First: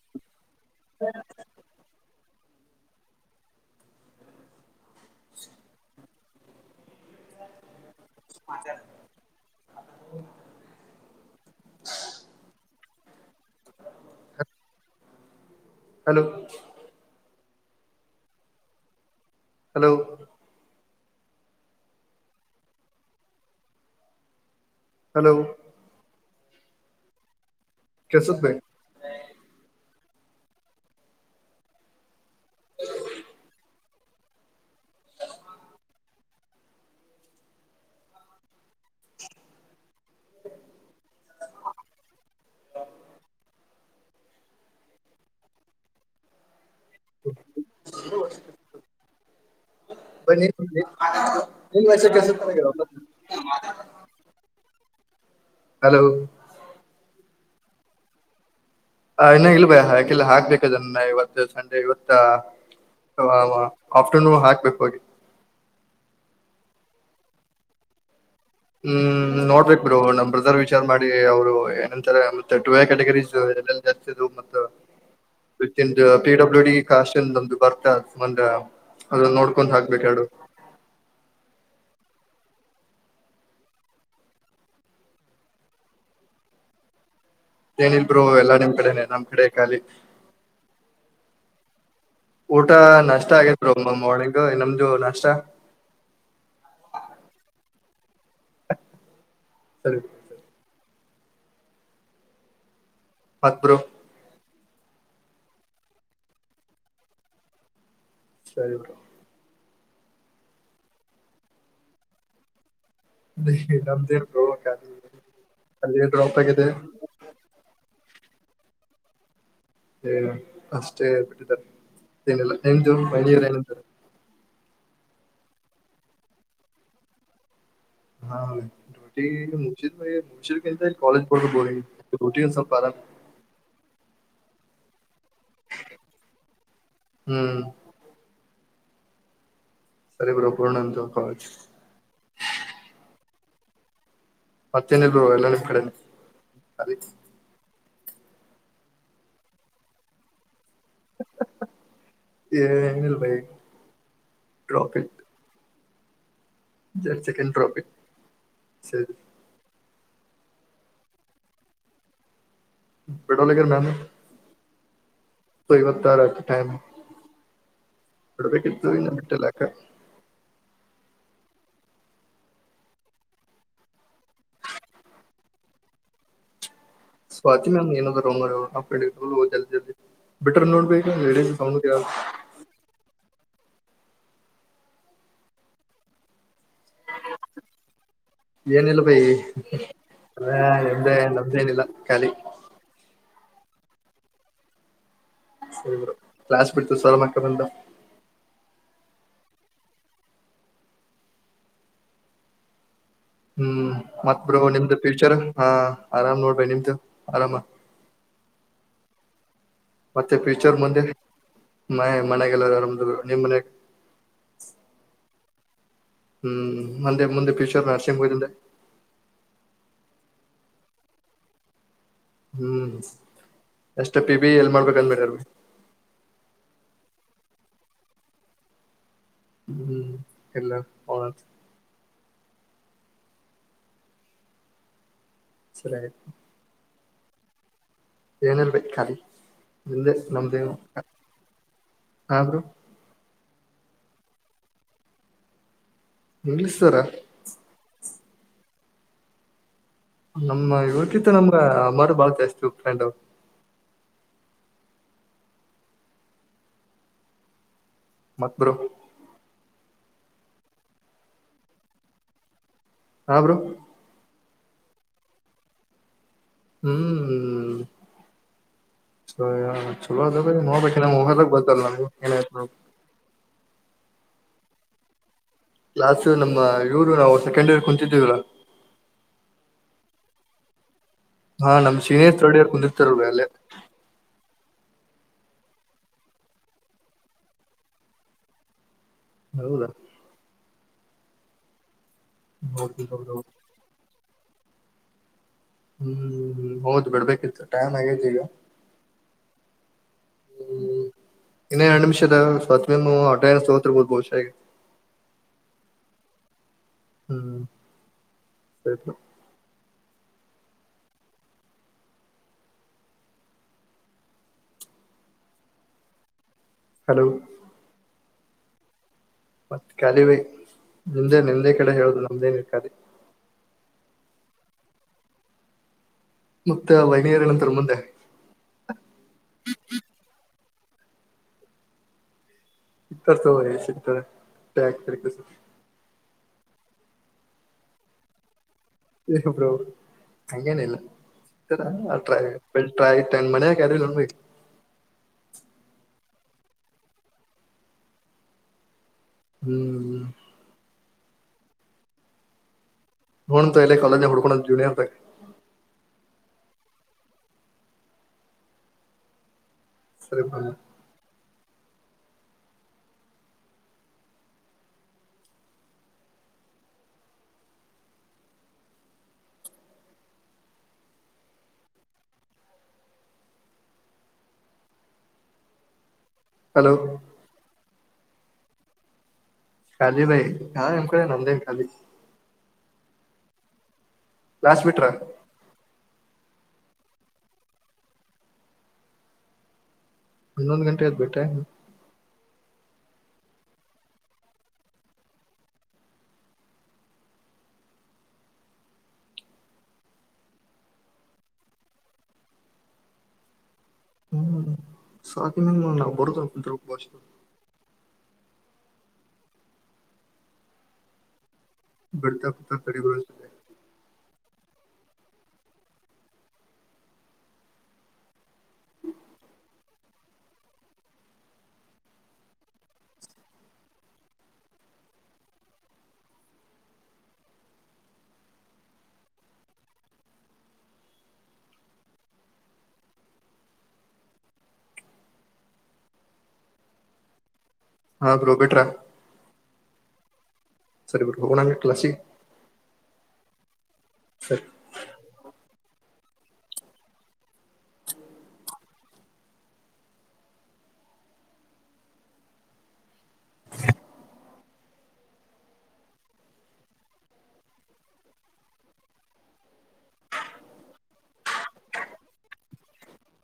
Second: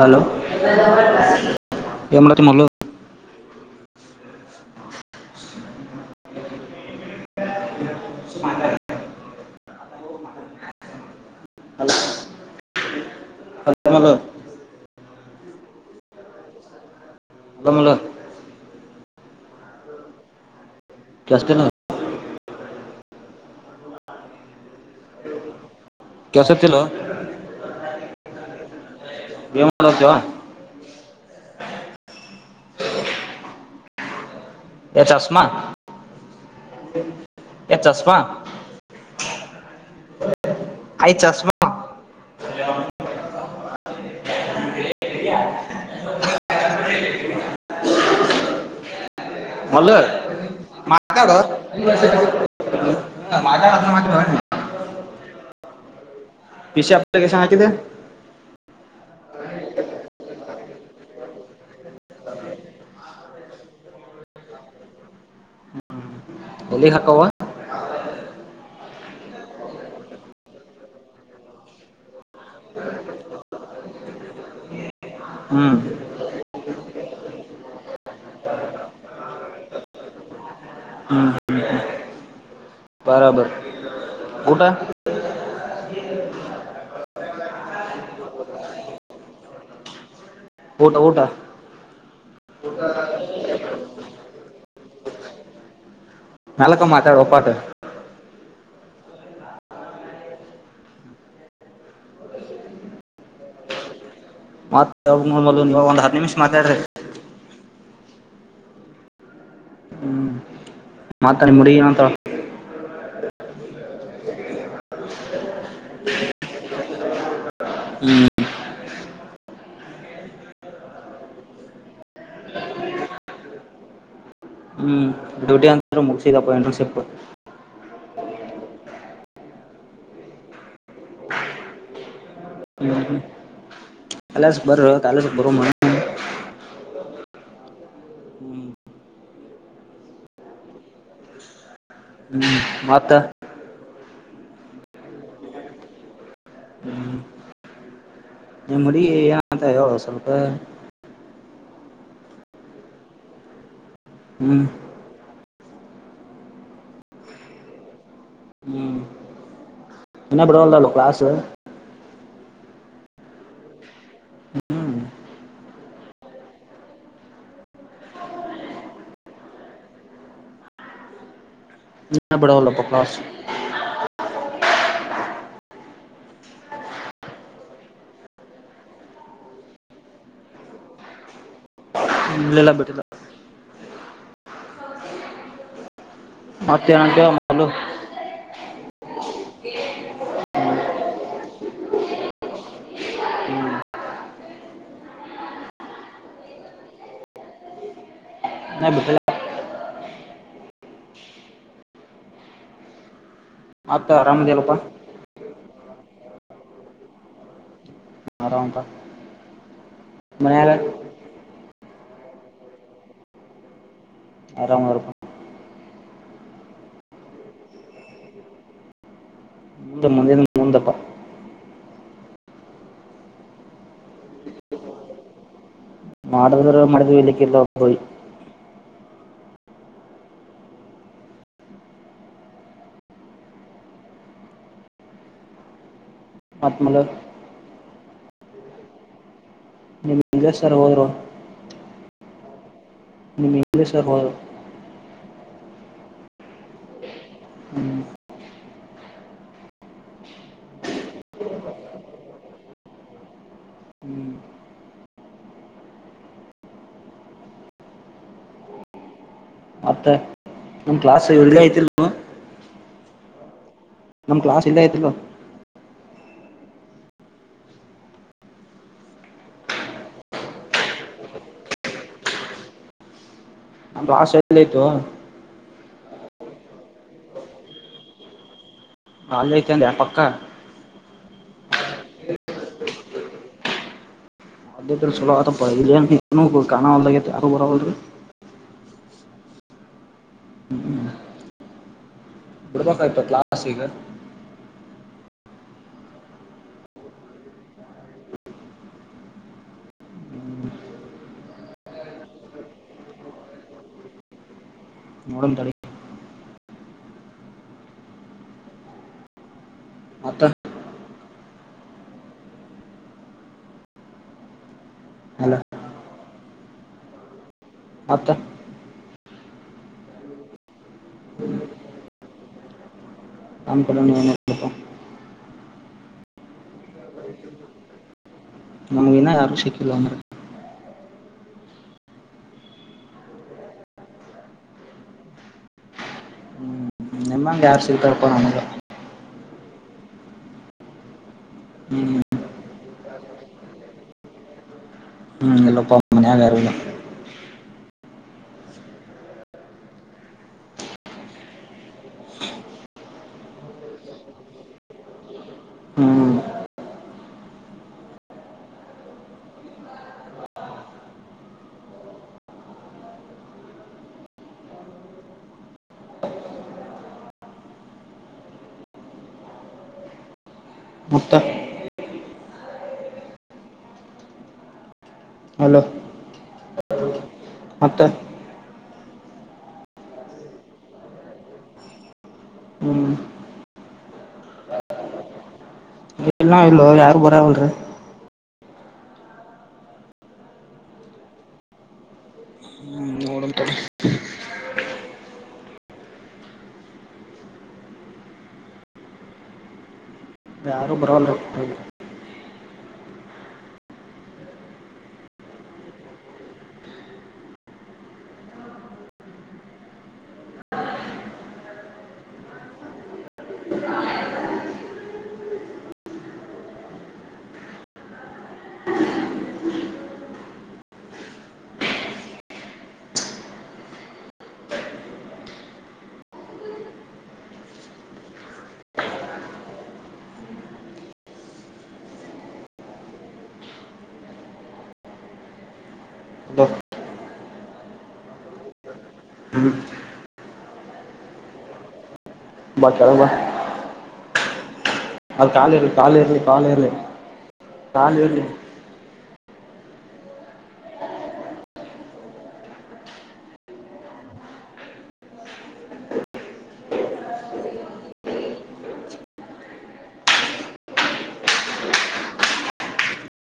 Hello ಯೇನ್ಮಾಡತಿ Mallu [inaudible] ಹಲಲೋ [unintelligible] hello Kamala hello ಕ್ಯಾಸ್ಟ್ಟೇನ್ನದ hello ಕೆಸ ತಿ [unintelligible] ಕಸ ಭ [unintelligible] ಏನ್ ಮಾಡೋತ್ತ್ಯವಾ ಎ ಚಸ್ಮಾ ಎ ಚಸ್ಮಾ ಆಯ್ ಚಸ್ಮಾ ಮಲ್ಲೂ ಮ ತ್ಯಾಡೊ ಕೆಲ್ಸ ಆಟ ಆಟ ಮಾಡ ಭ [unintelligible] [inaudible] ಹಲೋ ಪಷ ಕಸ [unintelligible] ಕಿದೆ ಆ ಇನ್ನ ಇಲ್ಬೆ ಹಾಕಿಲ್ಲ ಹಾಕ್ಬೇಕು ನ್ನ ಇವತ್ತು ಸಂಡೆ ಇವತ್ತ ಆಫ್ಟರ್ನೂನ್ ಹಾಕ್ಬೇಕು ಹೋಗಿ ಎಲ್ಲಿ ಹಕವಾ ಹ್ಮ್ ನೋಡ್ಬೇಕ್ ಬ್ರೋ ನಮ್ ಬ್ರದರ್ ವಿಚಾರ್ ಮಾಡಿ ಅವ್ರು ಏನಂತಾರೆ ಟೂ ಏ ಕೆಟಗರಿ ಇರುದೆಲ್ ಜಾಸ್ತಿದುದು ಮ ಹ್ಮ್ [unintelligible] ಪಿಡಬ್ಲ್ಯೂ ಡಿ ಷ್ಟಿಂದೊ್ದ ಬರ್ತ ಮಂದೆ ಅದನ್ನ ನೋಡ್ಕೊಂಡ್ ಹಾಕ್ಬೇಕ ಎರಡು ಹ್ಮ ಬರಬರ ಊಟಾ ಏನಿಲ್ಬೋ ಎಲ್ಲಾ ನಿಮ್ ಕಡೆನೆ ನಮ್ ಕಡೆ ಖಾಲಿ ಊಟ ಊಟ ಊಟ ನಷ್ಟ ಆಗಿತ್ತು ರೊಂಬ ಮಳಕು ನಮ್ದು ನಾಷ್ಟ ಮೆಲ್ಲಕ ಮಾತಾಡೋ ಪಾ ಅಟ್ ಸರಿ ಮತ್ ಬ್ರೋ ಮತ್ತೊ ಒಂದ್ ಹತ್ತು ನಿಮಿಷ್ ಮಾತಾಡ್ರಿ ಸರಿ ಹ್ಮ್ ಮತ್ತ ನಿಮ್ಮ ಹುಡುಗಿ ಏನಂತಾಳ ನೀ ನ ಅಲ್ಲಿ ್ರೋಪ್ಪತೆ ಹ್ಲಿ ಏ ಅಷ್ಟೇ ಬಿಿಟ್ಟಿದ್ದಾರೆ ಏನಲ್ಲ ಏ ಮ ಏನ ಹ್ಮ್ ಡ್ಯೂಟಿ ಅಂತ ಮುಗಸಿದಪ್ಪ ಇಂಟರ್ನ್ಶಿಪ್ ಹಾ ರೋಟಿ ಮುರ್ಶದ ಮ ಮುರ್ಶದ ಕಂತ ಕಾಲಜ ಪಡತ ಬ ಡ್ಯೂಟಿ ಸ್ವಲ್ಪ ಆರಾಮ ಅಲ್ಲಸ್ ಬರ್ರ ಕಾಲೇಜ್ಗ್ ಬರುಮಾ ಹ್ಮ್ ಸರಿ ಬಿಡು ಬರುನಂತ ಕಾಲೇಜ್ ಹ್ಮ ಮತ್ತ ಮತ್ತೇನಲ್ ಎಲ್ಲ ನಿಮ್ ಕಡೆ ಅರಿ ನಿಮ್ಮುಡುಗಿ ಏನಂತ ಹೇಳೋ ಸ್ವಲ್ಪ ಏ ಎನಲ್ಲ ಭಯ ಹ್ಮ್ ಚಿಕನ್ ಟ್ರಾಪಿಕ್ ಹ್ಮ್ ಸರಿ ಇನ್ನ ಬಿಡಲ್ಲ ಅದು ಕ್ಲಾಸ್ ಬಿಡವಲ್ ರಗ್ಯಾರ್ ನನ್ನ ಹ್ಮ್ ಸರಿ ಬತ್ತತಾರತ ಟೈಮ ಬಿಡಬೇಕಿತ್ತು ಇನ್ನ ಬಿಟ್ಟಿಲ್ಯಾಕ ಇನ್ನ ಬಿಡಲ್ಲಪ್ಪ ಕ್ಲಾಸ್ ಸ್ವಾತಿ ಮ್ಯಾಮ್ ಏನದವರು ಅವರ ಮಾರಾಯ ಜಲ್ದಿ ಜಲ್ದಿ ಬಿಟ್ರು ನೋಡಿದರೆ ಲೇಡೀಸ್ ಸೌಂಡ್ ಕೆಳಕತ್ತಿ ಇಲ್ಲಿಲ್ಲ ಬಿಟ್ಟಿಲ್ಲ. ಮತ್ತೇನಂತಿಯ ಮಲ್ಲು. ಅ ನಿಮ್ದೇ ನಮ್ದೇನಿಲ್ಲ ಖಾಲಿ. ಹ್ಮ್ ಹ ಕ್ಲಾಸ್ ಬಿಡ್ತ ಸರ್ ಮಕ್ಕ ಬಂದ. ನ ಬಿಟ್ಟಲ. ಹ್ಮ್ ಮತ್ತ ಮತ್ ಬ್ರೋ ಆರಾಮದಿಯಲ್ಲಪ್ಪ ನಿಮ್ದ ಫ್ಯೂಚರ್. ಹಾ ಆರಾಮ್ ನೋಡ್ಬೇ ನಿಮ್ದು ಆರಾಮ. ಆರಾಮಪಾ. ಮತ್ತೆ ಫ್ಯೂಚರ್ ಮುಂದೆ. ಮನೆ ಮನೆಯಗೆಲ್ಲರಮ್ದ ನಿಮ್ ಮನೆಗ. ಆರಾಮ. ಹ್ಮ್ ಅಂದೆ ಮುಂದೆ ಫ್ಯೂಚರ್ ಅಸಂಭವೇನು ಇಲನ. ಮುಂದಿನ ಮುಂದ. ಹ್ಮ್ ಎಷ್ಟ ಬಿ ಬಿ ಎಲ್ ಮಾಡ್ಬೇಕಂದಬೇಡಗ. ಮಡಿದರ ಮಡಿದವಿ ಇಲ್ಲಕ್ಕಿಲ್ಲ ಕೋಡಿ. ಹ್ಮ್ ಎಲ್ಲ ಹದು. ಸರಿ ಅಯ್ತು. ಮತ್ಮಲ. ಏನೇಲ್ಬೇಕ ಖಾಲಿ. ನಿಮ್ದೆ ನಿಮಗೆ ನಮ್ದೇನು ಸರ್ವರು. ಹಾ. [inaudible] ನಿಮ್ ಇಂಗ್ಲಿಷ್ ಸರ್ ಹೋದರು. English sir. ಹ್ಮ. ನಮ್ಮ ಊಟಿತ್ತು ನಮ್ಗ ಮರು ಬಾಳ ಜಾಸ್ತಿ ಫ್ರೆಂಡ್ ಅವರು. ಹ್ಮ್ ಮತ್ತ ಬ್ರೋ. ಮತ್ತೆ ನಮ ಕ್ಲಾಸ್ ಇರ್ದ ಐತಿಲ್. ಹ ಬ್ರೋ. ನಮ್ಮ್ ಕ್ಲಾಸ್ ಇಲ್ಲ ಆಯ್ತಿಲ್ಲ. ಹ್ಮ ಚಲ ಅದು ನೋಡಬೇಕು ಏನಾಗುತ್ತೆ ಅಂತ. ಅ ಭಾಷೆ ಎಲ್ಲೋಯ್ತು. ಕ್ಲಾಸ್ ನಮ್ಮ ಇವರು ನಾವು ಸೆಕೆಂಡ್ ಇಯರ್ ಕುಂತಿದೀವರ. ನಾಲ್ಐತೆಂದ ಆ ಪಕ್ಕ. ಹಾ ನಮ್ ಸೀನಿಯರ್ ಥರ್ಡ್ ಇಯರ್ ಕುಂಡ್ರಿತಾಳ ಅಲ್ಲೇ. ಅದ ಸಲೋ ಕಾಣದ ಯಾರು ಬರವಲರು. ಹೌದಾ. ಹ್ಮ. ನೋಡ್ತೀನಿ ಬಿಡ್ಬೇಕಾಯ್ತ ತಗೊಳ್ರಿ ಅವ್ರು. ಕ್ಲಾಸ್ ಈಗ. ಹ್ಮ್ ಹೌದು್ ಬಿಡ್ಬೇಕಿತ್ತು ಟೈಮ್ ಆಗೇತಿ ಈಗ ಹ್ಮ ಇನ್ನ ಎರಡು ನಿಮಿಷದ ಸ್ವ ಅಟೆಂಡೆನ್ಸ್ ತಗೋತಿರ್ಬೋದು ಬಹುಶ ಈಗ. ನೋಡಮ್ ತಡಿ. ಹ್ಮ್ ಸರಿ. ಮತ್ತ ಅಲ್ಲ ಹಲೋ ಹತ್ತ ಮತ್ ಕಾಲಿವೈ ನಿಂದೆ ನಿಂದೆ ಕಡೆ ಹೇಳುದು ನಮ್ದೇನ ಇರ್ ಕಾಲೆ. ನಮ್ ಕಡೆನು ಏನು ಇಲ್ಲಪ್ಪ. ಮತ್ತ ವೈನಯರ ಏನಂತರ ಮುಂದೆ. ಇನ್ನು ಯಾರು ಸಿಕ್ಕಿಲ್ಲ ಅಣ್ಣ. ಸಿಗ್ತಾರೆ ತಗೊಳ್ಳಿ ಸಿಕ್ತಾರೆ ಯಾಕ್ ತಲೆ ಕೆಡಿಸ್ಕೋತ್ರಿ. ನಿಮ್ಮಂಗೆ ಯಾರು ಸಿಕ್ತಾರಪ್ಪ ನನಗ. ಇಲ್ಲ ಬ್ರೋ ಹಂಗೇನಿಲ್ಲ. [unintelligible] ಹ್ಮ್ ಅಟ್ರ [unintelligible] ಮನೆಗ್ಯಾರು ಇಲ್ಲ. ಹ್ಮ್ ಹ್ಮ್ ಹು ತಲೆ ಕಾಲಜ ಹುಡುಕೊಂಡ ಜುನಿಯರ್ ತಕ. ಹ್ಮ್ ಸರಿಪಾ. ಮುತ್ತ. Hello hello. ಮತ್ತ ಕಾಲಿ ಭಾಯ ಹಾ ಎಮ ಕಡೆ ನಂದೇ ಕಾಲಿ. ಹ್ಮ್ ಕ್ಲಾಸ್ ಬಿಟ್ರ್. ಎಲ್ಲ ಇಲ್ಲವ ಯಾರು ಬರಾವಲ್ರ. ಹನ್ನೊಂದ್ ಗಂಟೆ ಆದ್ಬಿಟೆ ಟೈಮ್. ಹ್ಮ್ ನೋಡಮ್ ತಡಿ ಆರೂ ಬರ ವಲ್ರ್. ಹ್ಮ್ ಸಾಕ [unintelligible] ಭಾಷೆ. ಬರ್ತಾ [unintelligible] ಹಲೋ ಹಾ ಬ್ರೊ ಬಿಟ್ರ. ಹ್ಮ್ ಸರಿ ಬಿಡು ಹೋಗೋಣ ಕ್ಲಾಸಿಗೆ. ಬಾ ಕೆಳ್ಗ ಬಾ. ಸರಿ. ಅಲ್ಲಿ ಕಾಲ್ ಇರಲಿ ಕಾಲ್ ಇರಲಿ ಕಾಲ್ ಇರಲಿ.